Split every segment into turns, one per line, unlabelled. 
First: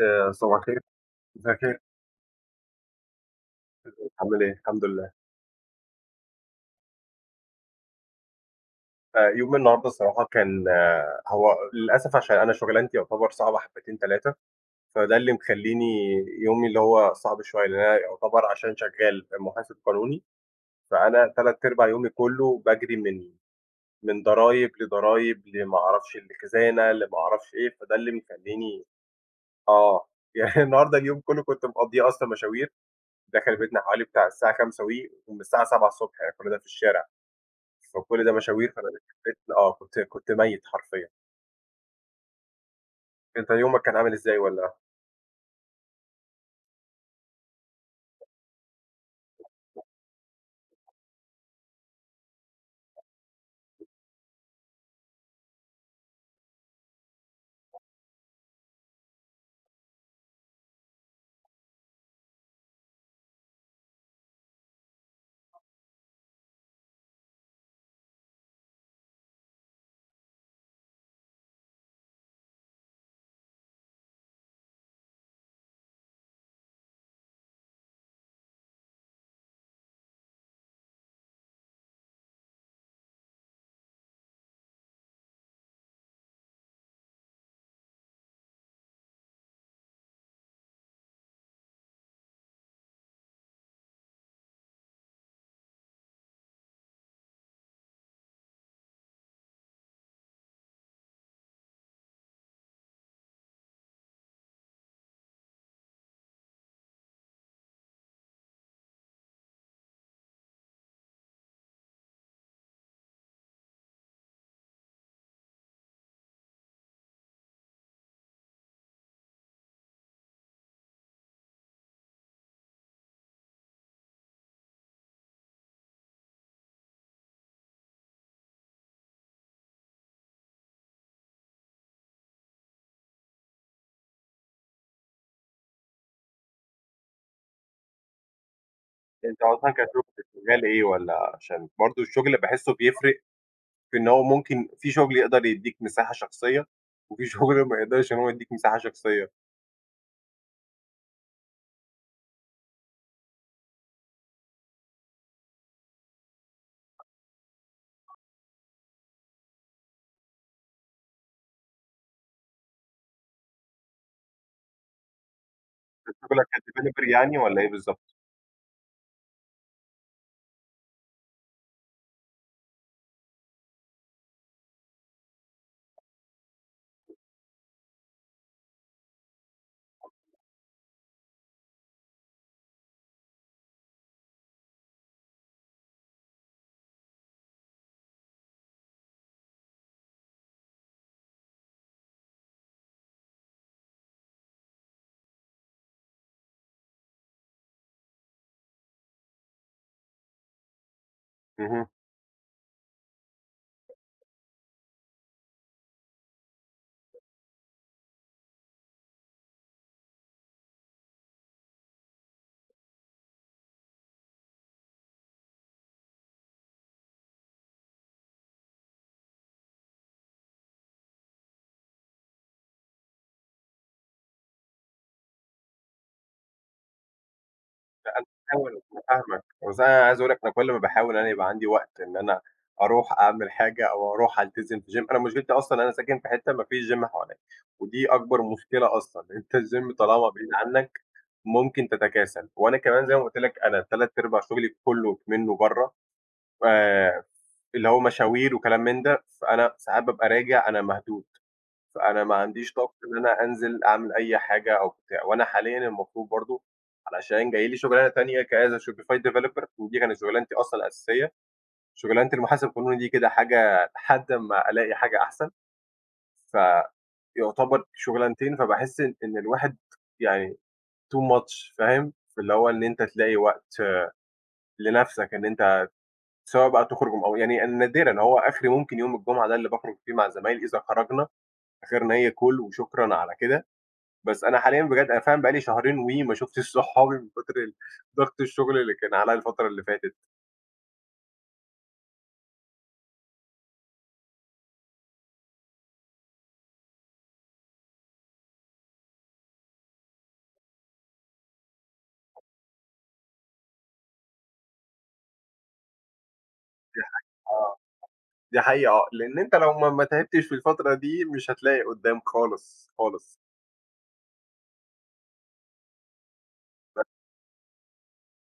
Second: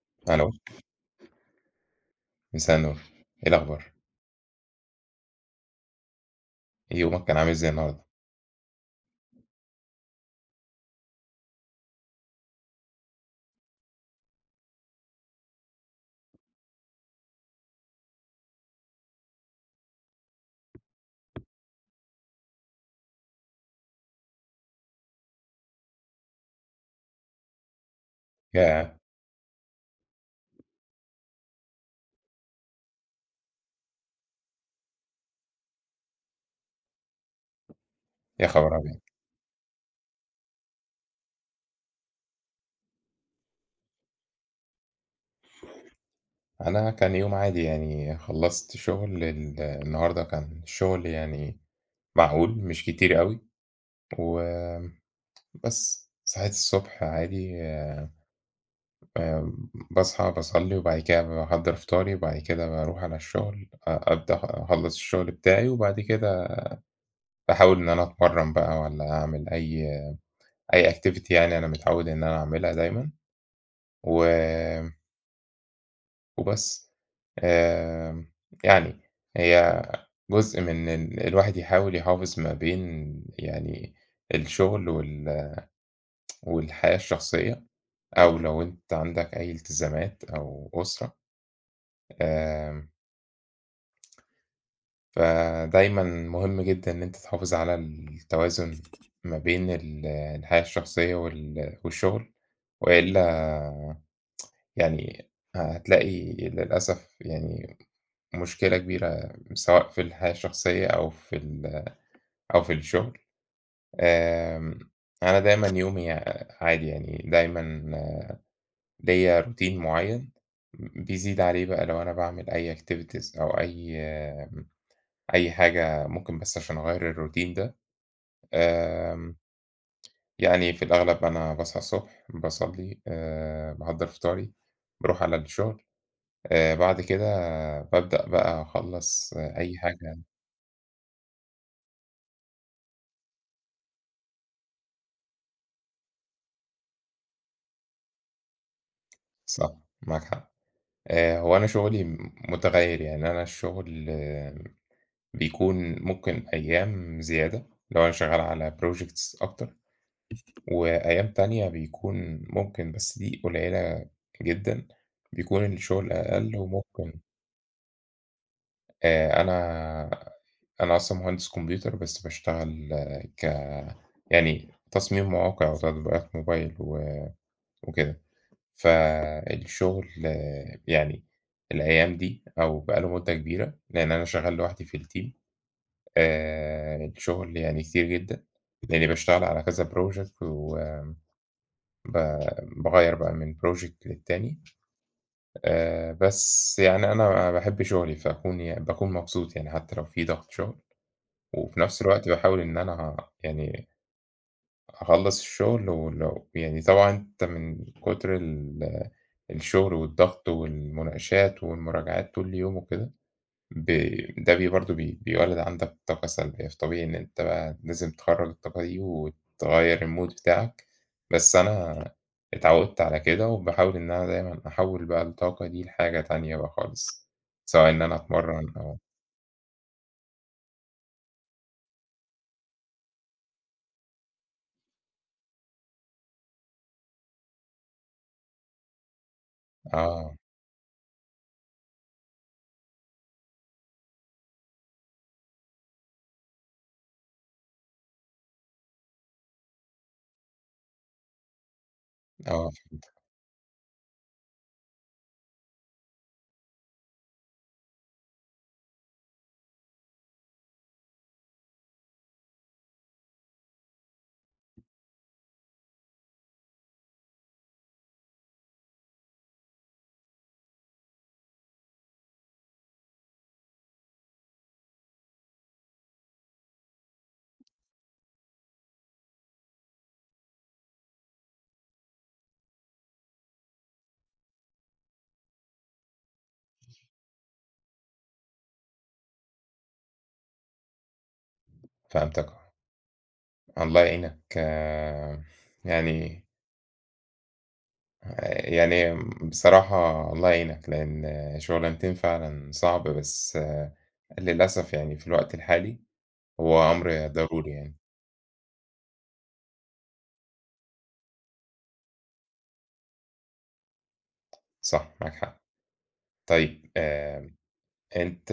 آآ
ألو.
صباح الخير. مساء الخير.
مساء النور، إيه الأخبار؟
تمام. عامل إيه؟ الحمدلله.
يومك كان عامل إزاي النهارده؟
آآ يومي النهارده الصراحة كان هو للأسف عشان أنا شُغلانتي يُعتبر صعبة حبّتين تلاتة، فده اللي مخلّيني يومي اللي هو صعب شوية، لإن أنا يُعتبر عشان شغَال آآ مُحاسب قانوني، فأنا 3/4 يومي كلّه باجري من من ضرايب لضرايب لما أعرفش لخزانة لما أعرفش إيه فده اللي بيخلّيني
ياه!
آه، يعني النهارده اليوم كلّه كنت مقضّيه أصلًا مشاوير، داخل بيتنا حوالي بتاع الساعة 17:00 وِ ومن الساعة 7:00 ص يعني كل ده في الشارع. فكل ده
يا
مشاوير
خبر
فأنا
أبيض!
داخل بيتنا آه، كنت كنت مَيّت حرفيًا. أنت يومك كان عامل إزاي والّا؟
أنا كان يوم عادي يعني خلّصت شُغل ال النهارده كان الشُغل يعني معقول مش كتير أوي، و بس صحيت الصبح عادي آمم باصحى باصلّي وبعد كده باحضّر فطاري وبعد كده باروح على الشُغل، أ أبدأ أخلّص الشُغل بتاعي وبعد كده باحاول إن أنا أتمرّن بقى والّا أعمل أي أي activity يعني أنا متعوّد إن أنا أعملها دايمًا و وبس، آآ يعني هي جزء من إن الواحد يحاول يحافظ ما بين يعني الشغل وال والحياة الشخصية، أو لو أنت عندك أي التزامات أو أسرة. آآ فدايمًا مهم جدًا إن أنت تحافظ على التوازن ما بين ال الحياة الشخصية وال والشغل، وإلا يعني هتلاقي للأسف يعني مشكلة كبيرة سواء في الحياة الشخصية أو في ال أو في الشغل. آآ، أنا دايمًا يومي عادي يعني دايمًا ليّا روتين مُعين، بيزيد عليه بقى لو أنا باعمل أي activities أو أي أي حاجة ممكن بس عشان أغيّر الروتين ده، آمم يعني في الأغلب أنا باصحى الصبح، باصلّي، آآ باحضّر فطاري، باروح على الشغل، آآ، بعد كده بابدأ بقى أخلّص
أنت أصلًا
أي
كشغل
حاجة.
شغال إيه والَّا عشان برضه الشغل باحسه بيفرق، في إن هو ممكن في شغل يقدر يدّيك مساحة شخصية، وفي شغل ما يقدرش إن هو يدّيك مساحة شخصية.
صح معاك حق، آآ هو أنا شغلي م متغير يعني أنا الشغل آآ بيكون ممكن أيام زيادة، لو أنا شغال على projects أكتر، وأيام تانية بيكون ممكن بس دي قليلة جدًا، بيكون الشغل
أنت شغلك
أقل
كdeveloper
وممكن
يعني والَّا إيه بالضبط؟
آآ أنا أنا أصلًا مهندس كمبيوتر بس باشتغل ك يعني تصميم مواقع وتطبيقات موبايل و وكده. فالشُغل يعني الأيام دي أو بقى له مدة كبيرة لإن أنا شغّال لوحدي في الteam، آآ الشُغل يعني كتير جدًا لإنّي باشتغل على كذا project وم ب باغيّر بقى من project للتاني، آآ بس يعني أنا أنا باحب شُغلي فاكون يعني باكون مبسوط يعني حتّى لو في ضَغْط شُغل وفي
اهم.
نَفْس الوقت باحاول إن أنا يعني أخلّص الشُغل ولو يعني طبعًا أنت من كُتر ال الشُغل والضغط والمناقشات والمراجعات طول يوم وكده، ب ده بي برضه بي بيولّد عندك بطاقة سلبية، فطبيعي إن أنت بقى لازم تخرّج الطاقة دي وتغيّر المود بتاعك، بس أنا اتعوِّدت على كده وباحاول إن أنا دايمًا أحوّل بقى الطاقة دي لحاجة تانية بقى خالص سواء إن أنا
لا، أنا
أتمرَّن
فاهمك،
أو
أنا فاهمك، بس أنا عايز أقول لك أنا كل ما باحاول أنا يبقى عندي وقت إن أنا أروح أعمل حاجة أو أروح ألتزم في gym، أنا مشكلتي أصلًا أنا ساكن في حتّة ما فيش gym حواليّا ودي أكبر مشكلة أصلًا، أنت الgym طالما
آه.
بعيد عنّك ممكن تتكاسل وأنا كمان زي ما قُلت لك أنا تلات أرباع شُغلي كُلّه منّه برّه ف اللي هو مشاوير وكلام من ده، فأنا ساعات بابقى راجع أنا مهدود، فأنا ما
آه
عنديش طاقة
فهمتك.
إن أنا أنزل أعمل أي حاجة أوبتاع، وأنا حاليّا المفروض برضه علشان جاي لي شُغلانة تانية كas a shopify developer ودي كانت شُغلانتي أصلًا الأساسية، شُغلانة المحاسب القانوني دي كده حاجة لحد ما ألاقي حاجة أحسن. فيعتبر شُغلانتين، فباحس إن الواحد يعني too much فاهم، في اللي هو إن أنت تلاقي وقت لنَفْسك إن أنت سواء بقى تخرُج أو يعني نادرًا هو آخري ممكن يوم الجمعة ده اللي باخرُج فيه مع زمايلي إذا خرجنا آخِرنا هي call وشكرًا على كده، بس أنا حاليًا بجد أنا فعلًا بقى لي شهرين وِ ما شُفتش صحابي من كُتر ضَغْط الشُغل اللي كان عليّا الفترة اللي فاتت.
فهمتَك آه. الله يعينك يعني آآ يعني بصراحة الله يعينك، لإن شُغلانتين فعلًا صعب، بس للأسف يعني في الوقت الحالي هو
دي
أمْر
حق
ضروري
آه،
يعني.
دي حقيقة آه، لإن أنت لو ما ما تعبتش في الفترة دي مش هتلاقي قُدّام خالص، خالص.
صح، معاك حق، طيب
ب
آمم أنت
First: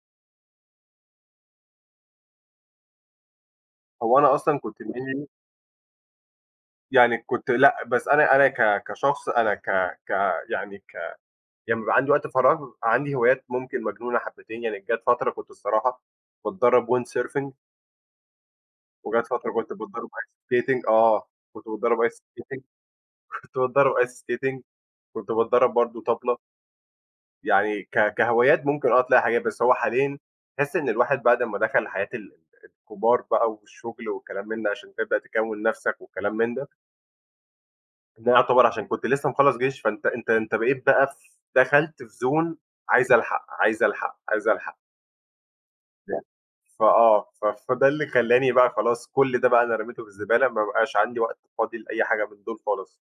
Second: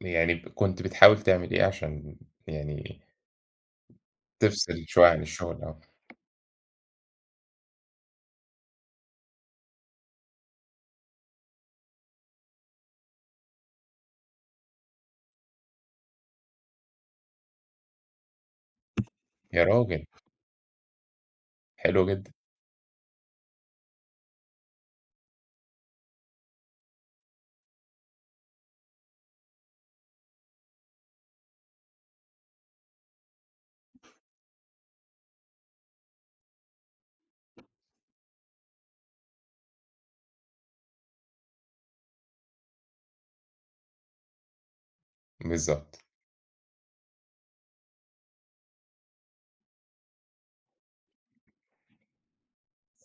يعني كنت بتحاول تعمل إيه علشان يعني
هو أنا أصلًا كنت
تفصل شويّة عن
[unintelligible]
الشُغل؟ آه.
يعني كنت لأ، بس أنا أنا ك كشخص أنا ك ك يعني ك لمّا بيبقى وقت فراغ عندي هوايات ممكن مجنونة حبّتين، يعني جات فترة كنت الصراحة باتدرَّب windsurfing. وجات فترة
يا
كنت
راجل!
باتدرَّب ice skating آه، كنت باتدرَّب
حلو
ice
جدًا.
skating، كنت باتدرّب ice skating، كنت بادرّب برضه طَبْلة. يعني ك كهوايات ممكن آه تلاقي حاجات، بس هو حاليًا تحس إن الواحد بعد ما دخل حياة ال الكبار بقى والشُغل وكلام من ده علشان تبدأ تكوِّن نَفْسك والكلام من ده. إن أنا يُعتبر عشان كنت لسّه مخلّص جيش، فأنت أنت أنت بقيت بقى ف دخلت في Zone عايز ألحق، عايز ألحق، عايز ألحق.
بالضبط.
[unintelligible] فآه، ف فده اللي خلّاني بقى خلاص كل ده بقى أنا رميته في الزبالة ما بقاش عندي وقت فاضي لأي حاجة من دُول خالص.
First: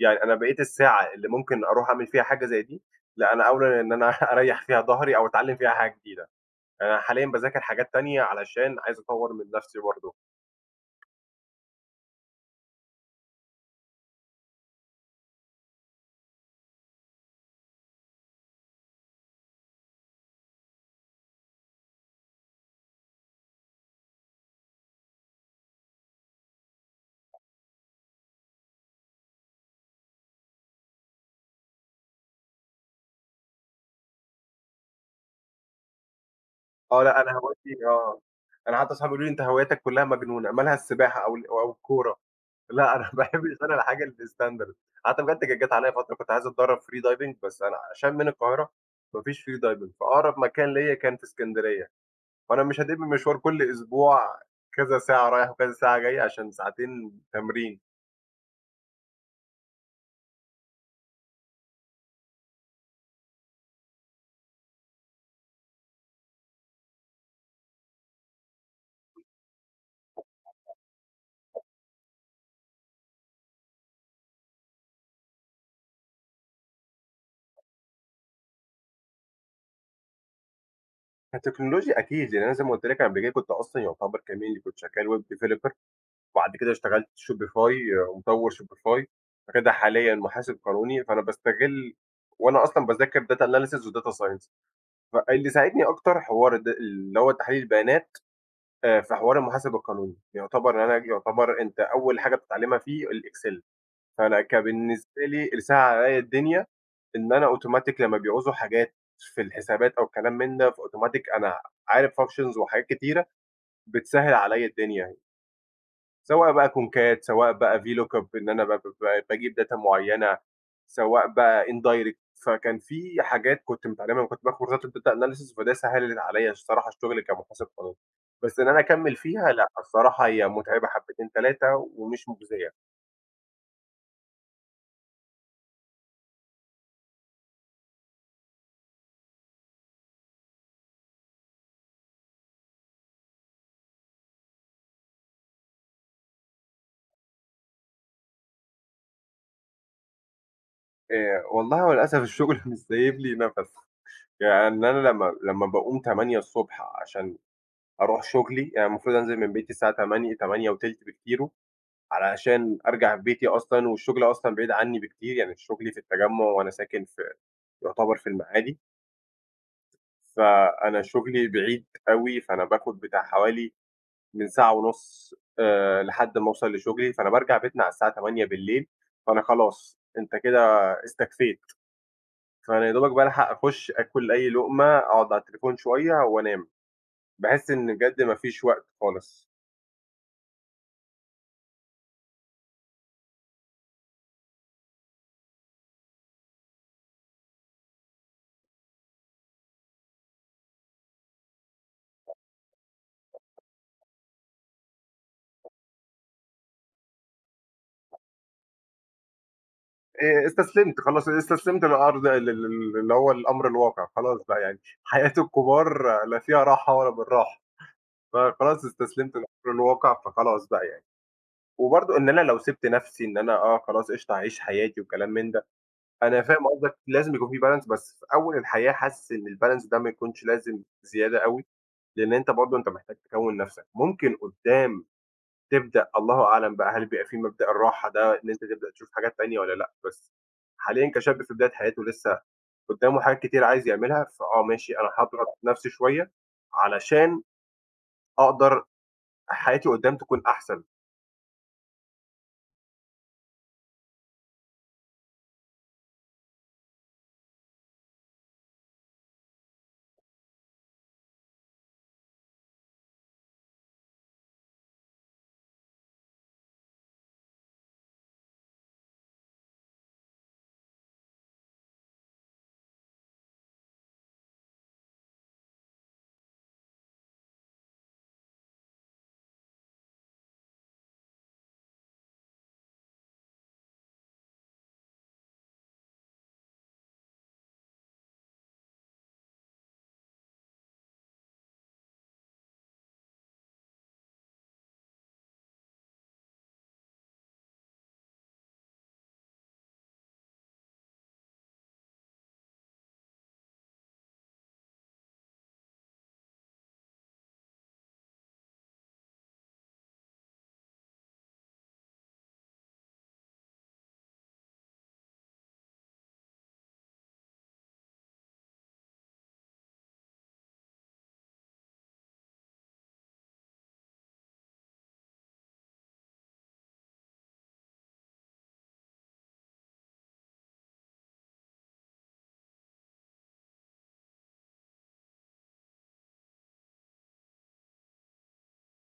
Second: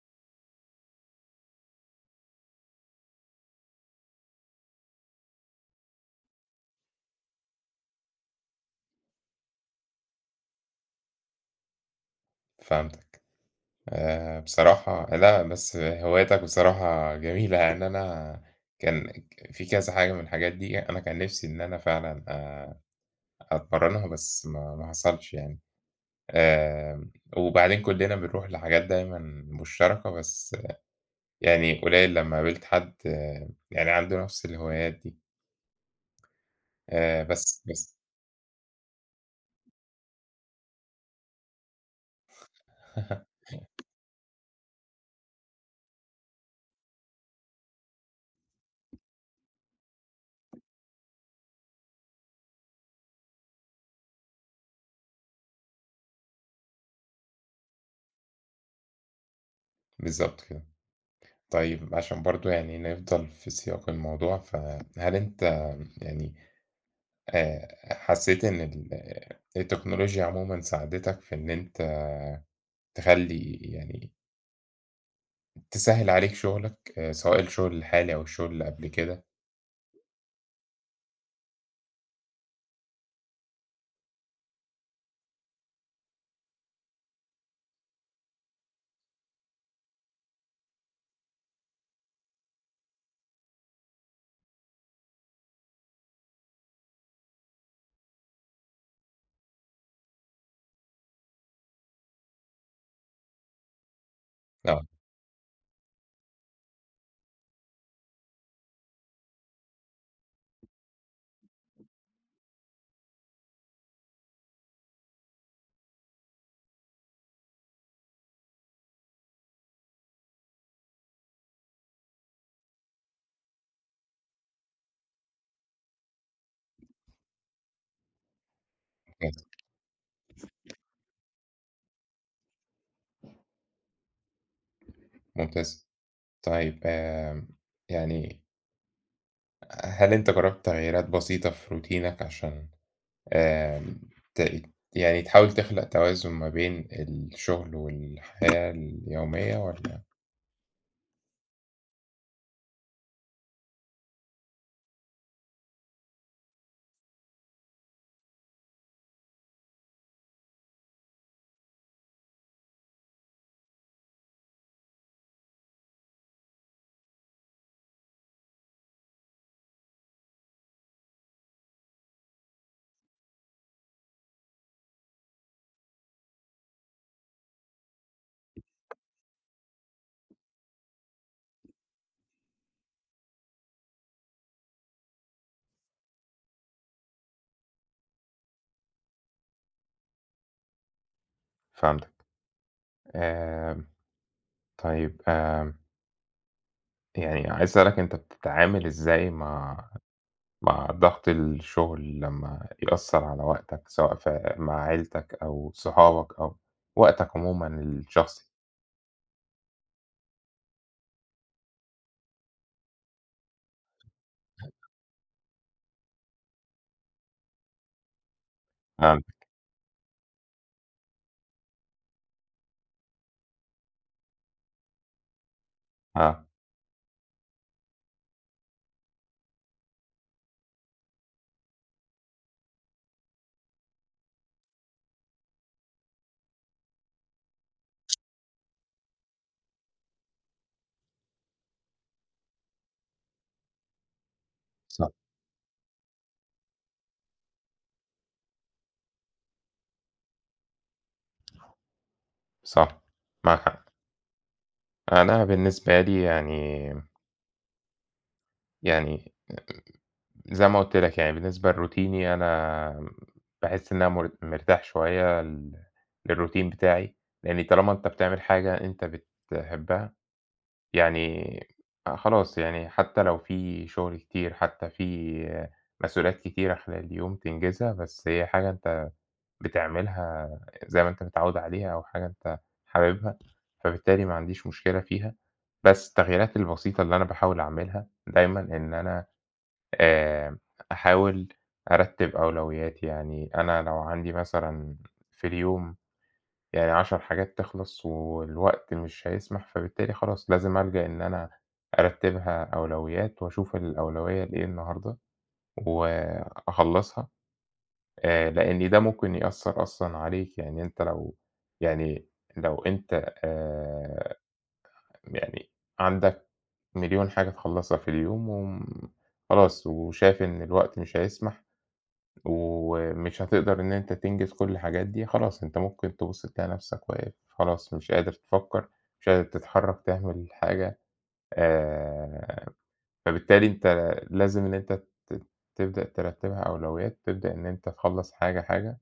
يعني أنا بقيت الساعة اللي ممكن أروح أعمل فيها حاجة زي دي لأ، أنا أولى إن أنا أريّح فيها ضهري أو أتعلِّم فيها حاجة جديدة. أنا حاليا باذاكر حاجات تانية علشان عايز أطوّر من نَفْسي برضه.
فهمتك. آآ بصراحة لأ، بس هواياتك بصراحة جميلة، يعني أنا كان ك في كذا حاجة من الحاجات دي أنا كان نَفْسي إن أنا فعلًا آآ أتمرَّنها، بس ما ما حصلش يعني. آمم وبعدين كُلّنا بنروح لحاجات دايمًا مشتركة، بس يعني قليّل لمّا قابلت حد يعني عنده نَفْس الهوايات دي.
آه، لأ،
آآ
أنا
بس،
هوايتي
بس.
آه، أنا حتّى صجابي بيقولوا لي: "أنت هواياتك كُلّها مجنونة مالها السباحة أو ال أو الكورة؟" لأ أنا باحب [unintelligible] الحاجة الstandard. حتّى بجد عليّا فترة كنت عايز أتدرَّب free diving، بس أنا عشان من القاهرة ما فيش free diving، فأقرب مكان ليّا كان في إسكندرية، وأنا مش هادِب مشوار كل أسبوع كذا ساعة رايح وكذا ساعة جاي عشان ساعتين تمرين.
بالضبط كده. طيّب عشان برضه يعني نفضل في سياق الموضوع، فهل أنت يعني آآ حسّيت إن ال التكنولوجيا عمومًا ساعدتك في إن أنت تخلّي يعني تسهّل عليك شُغلك سواء الشُغل الحالي أو الشُغل اللي قبل كده؟
التكنولوجيا أكيد، يعني أنا زي ما قُلت لك قبل كُنت أصلًا يعتبر كمان اللي كنت شغّال web developer، وبعد كده اشتغلت Shopify ومطوّر Shopify، بعد كده حاليًا محاسب قانوني، فأنا باستغِل وأنا أصلًا باذاكر data analysis وdata science، ف اللي ساعدني أكتر حوار د اللي هو تحليل البيانات آآ في حوار المحاسب القانوني، يعتبر أنا ج يعتبر أنت أول حاجة بتتعلِّمها فيه الإكسيل، فأنا
آه.
كبالنسبة لي اللي سهّل عليّا الدنيا، إن أنا أوتوماتيك لمّا بيعوزوا حاجات في الحسابات أو الكلام من ده فأوتوماتيك أنا عارف functions وحاجات كتيرة، بتسهّل عليّا الدنيا. سواء بقى كونكات سواء بقى VLOOKUP إن أنا ب ب باجيب data معيّنة، سواء بقى indirect فكان في حاجات كُنت متعلِّمها لمّا كُنت باخد كورسات الdata analysis، فده سهّلت عليّا الصراحة الشُغل كمحاسب قانوني، بس إن أنا أكمِّل فيها لأ، الصراحة هي
[unintelligible]
مُتعبة حبّتين، تلاتة ومش مُجزية.
ممتاز. طيب آمم يعني ه هل أنت جرَّبت تغييرات بسيطة في روتينك عشان آمم ت يعني تحاول تخلق توازن ما بين الشُغل والحياة اليومية والّا؟
آآ والله هو للأسف الشُغل مش سايب لي نَفَس، يعني أنا لمّا لمّا باقوم 08:00 ص عشان أروح شُغلي، يعني المفروض أنزل من بيتي الساعة 08:00، 08:20 بكتيرُه علشان أرجع بيتي أصلًا والشُغل أصلًا بعيد عنّي بكتير، يعني شُغلي في التجمُّع وأنا ساكن في يعتبر في المعادي. فأنا شُغلي بعيد أوي، فأنا باخُد بتاع حوالي من ساعة ونُص آآ لحد أمّا أوصَل لشُغلي، فأنا بارجع بيتنا على الساعة 20:00، فأنا خلاص، أنت كده استكفيت. فأنا يدوبك بالحق أخُش آكُل أي لُقمة، أقعُد على التليفون شوية وأنام. باحس إن بجد ما فيش وقت خالص.
فهمتك. آمم، طيب، آمم يعني عايز أسألك أنت بتتعامل إزاي مع مع ضَغْط الشُغل لمّا يأثّر على وقتك سواء في مع عيلتك أو صحابك أو وقتك عمومًا الشخصي؟
آآ، استسلمت، خلاص استسلمت للأرض ال ال ال اللي هو الأمر الواقع خلاص بقى يعني حياة الكُبار لا فيها راحة ولا بالراحة، فخلاص استسلمت
[unintelligible]
للأمر الواقع، فخلاص بقى يعني. وبرضه إن أنا لو سِبت نَفْسي إن أنا آه خلاص قِشطة أعيش حياتي وكلام من ده، أنا
آه.
فاهم قصدك لازم يكون في balance، بس في أول الحياة حاسس إن الbalance ده ما يكونش لازم زيادة أوي، لإن أنت برضه أنت محتاج تكوِّن نَفْسك، ممكن قُدّام تبدأ الله أعلم بقى، هل بيبقى في مبدأ الراحة ده إن أنت تبدأ تشوف حاجات تانية والّا لأ، بس حاليًا كشاب في بداية حياته لسّه قُدّامه حاجات كتير عايز يعملها، فآه ماشي، أنا
صح.
هاضغط نَفْسي شوية علشان أقدر حياتي قُدّام تكون أحسن.
صح، معاك حق. أنا بالنسبة لي يعني يعني زي ما قُلت لك يعني بالنسبة لروتيني أنا باحس إن أنا مر مرتاح شوية ال للروتين بتاعي، يعني طالما أنت بتعمل حاجة أنت بتحبّها يعني آآ خلاص، يعني حتّى لو في شُغل كتير، حتّى في مسؤوليات كتيرة خلال اليوم تنجزها، بس هي حاجة أنت بتعملها زي ما أنت متعوِّد عليها أو حاجة أنت حاببها، فبالتالي ما عنديش مشكلة فيها، بس التغييرات البسيطة اللي أنا باحاول أعملها دايمًا إن أنا آآ أحاول أرتّب أولويّاتي، يعني أنا لو عندي مثلًا في اليوم يعني 10 حاجات تخلص والوقت مش هيسمح، فبالتالي خلاص لازم ألجأ إن أنا أرتّبها أولويّات وأشوف الأولويّة إيه النهارده وأخلَّصها، آآ لإن ده ممكن يأثّر أصلًا عليك، يعني أنت لو يعني لو أنت آآ يعني عندك مليون حاجة تخلَّصها في اليوم وم خلاص وشايف إن الوقت مش هيسمح، ومش هتقدر إن أنت تنجز كل الحاجات دي، خلاص أنت ممكن تبُص تلاقي نَفْسك واقف خلاص مش قادر تفكّر، مش قادر تتحرّك تعمل حاجة. آآ، فبالتالي أنت لازم إن أنت ت تبدأ ترتّبها أولويّات، تبدأ إن أنت تخلّص حاجة، حاجة،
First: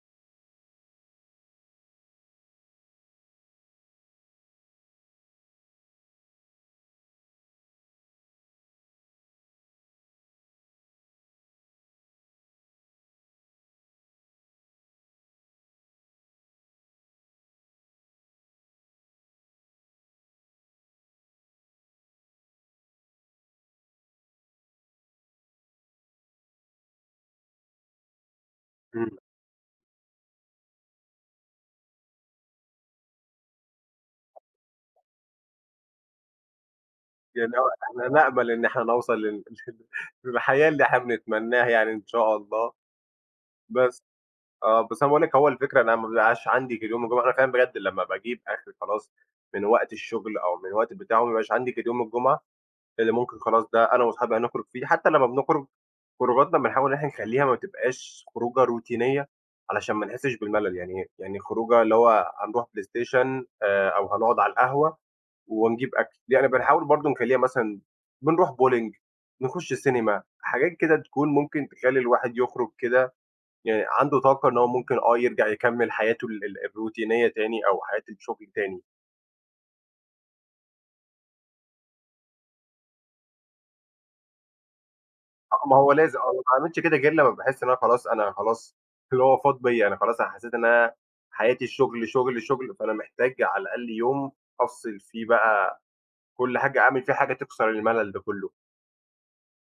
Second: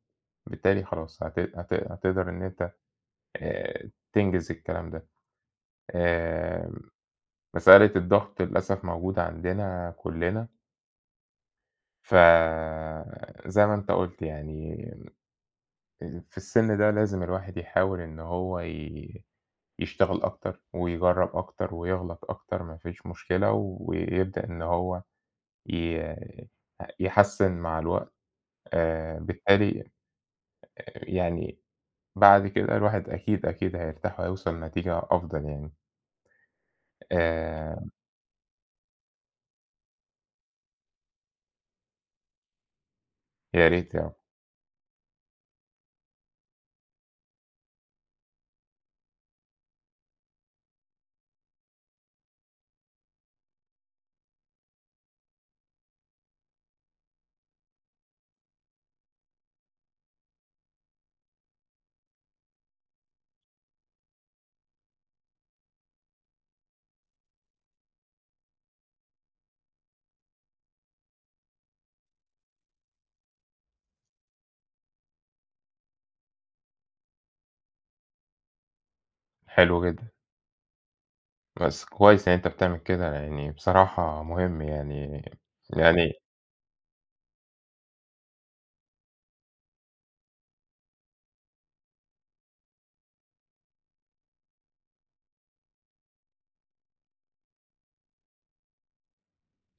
بالتالي خلاص هت هت هتقدر إن أنت آآ، تنجز الكلام ده. آمم، مسألة الضغط للأسف موجودة عندنا كُلّنا. ف زي ما أنت قُلت يعني آآ في السِن ده لازم الواحد يحاول إنه هو ي يشتغل أكتر ويجرّب أكتر ويغلط أكتر ما فيش مشكلة ويبدأ إن هو ي يحسِّن مع الوقت،
إمم.
آآ بالتالي آآ يعني بعد كده الواحد أكيد، أكيد هيرتاح وهيوصل لنتيجة أفضل يعني.
يعني هو
آآ
إحنا نأمَل إن إحنا نوصل لل للحياة اللي إحنا بنتمنّاها يعني إن شاء الله،
يا ريت
بس
آه.
آه، بس أنا باقول لك هو الفكرة إن أنا ما بيبقاش عندي غير يوم الجمعة، أنا فعلًا بجد لمّا باجيب آخري خلاص من وقت الشُغل أو من الوقت بتاعه ما بيبقاش عندي غير يوم الجمعة اللي ممكن خلاص ده أنا وأصحابي هنخرُج فيه حتّى لمّا بنخرُج خروجاتنا بنحاول إن إحنا نخلّيها ما تبقاش خروجة روتينية علشان ما نحسّش بالملل، يعني يعني خروجة اللي هو هنروح بلايستيشن آآ أو هنقُعد على القهوة ونجيب أكل. يعني بنحاول برضه نخلّيها مثلًا بنروح bolling نخُش سينما، حاجات كده تكون ممكن تخلّي الواحد يخرُج كده يعني عنده طاقة إن هو ممكن آه يرجع يكمِّل حياته ال الروتينية تاني أو حياة الشُغل تاني.
حلو جدًا. بس كويس إن أنت بتعمل كده، يعني بصراحة مهم يعني
آه ما هو لازم
يعني
أو ما باعملش كده غير لمّا باحس إن أنا خلاص أنا خلاص اللي هو فاض بيّا، أنا خلاص أنا حسّيت إن أنا حياتي الشُغل، شُغل، شُغل، فأنا محتاج على الأقل يوم أفصِل فيه بقى كل حاجة، أعمل فيه حاجة تكسر المَلَل ده كُلّه.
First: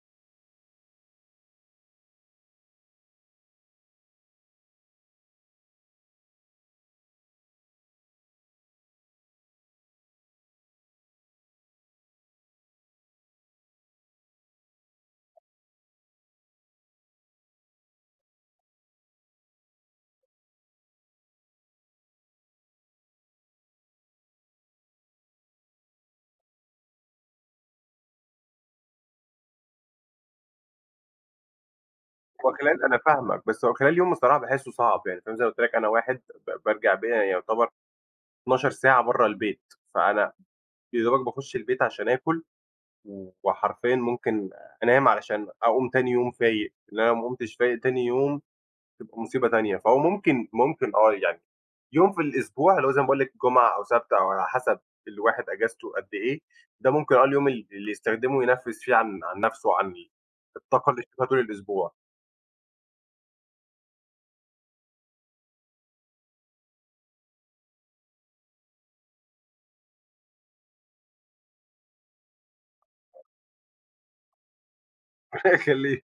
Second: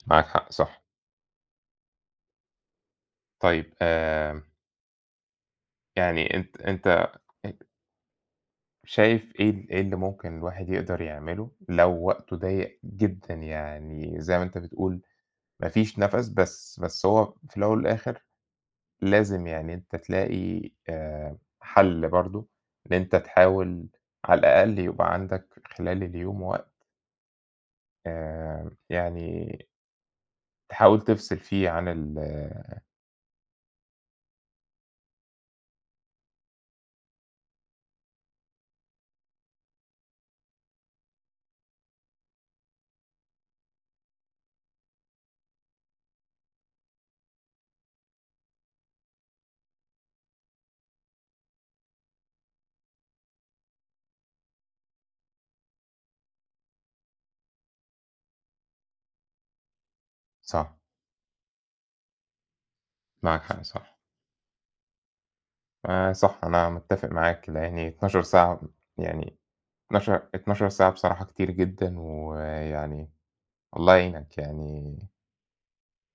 معاك حق، صح. طيب آمم يعني أنت أنت أ شايف إيه ال إيه اللي ممكن الواحد يقدر يعمله لو وقته ضيّق جدًا يعني زي ما أنت بتقول ما فيش نَفَس، بس بس هو في الأول والآخِر لازم يعني أنت تلاقي آآ حَل برضه إن أنت تحاول على الأقل يبقى عندك خلال اليوم وقت آآ يعني تحاول تفصِل فيه عن ال
هو خلال أنا فاهمك، بس هو خلال يوم الصراحة باحسّه صعب، يعني فاهم زي ما قُلت لك أنا واحد ب بارجع ب يعتبر 12 ساعة برّه البيت، فأنا يادوبك باخُش البيت عشان آكُل وحرفيًا ممكن أنام علشان أقوم تاني يوم فايق، لإن أنا لو ما قُمتش فايق تاني يوم، تبقى مصيبة تانية، فهو ممكن ممكن آه، يعني يوم في الأسبوع اللي هو زي ما باقول لك جمعة أو سَبْت أو على حَسَب الواحد إجازته قد إيه، ده ممكن آه اليوم ال اللي يستخدمه ينَفِّس فيه عن عن نَفْسه وعن ال
صح.
الطاقة اللي [unintelligible] الأسبوع.
معاك حق صح. آآ صح، أنا متّفق معاك، لإن 12 ساعة يعني 12- 12 ساعة بصراحة كتير جدًا ويعني الله يعينك يعني
الله يخلّيك،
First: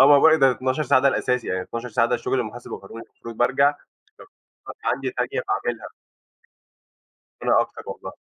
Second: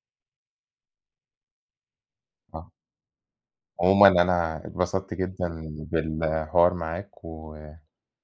آه والله ده 12 ساعة ده الأساسي، يعني 12 ساعة ده الشُغل
آه.
المحاسب القانوني فدلوقتي بارجع
عمومًا أنا
[unintelligible] عندي
اتبسطت
تانية
جدًا
باعملها.
بالحوار معاك و
أنا أكتر والله.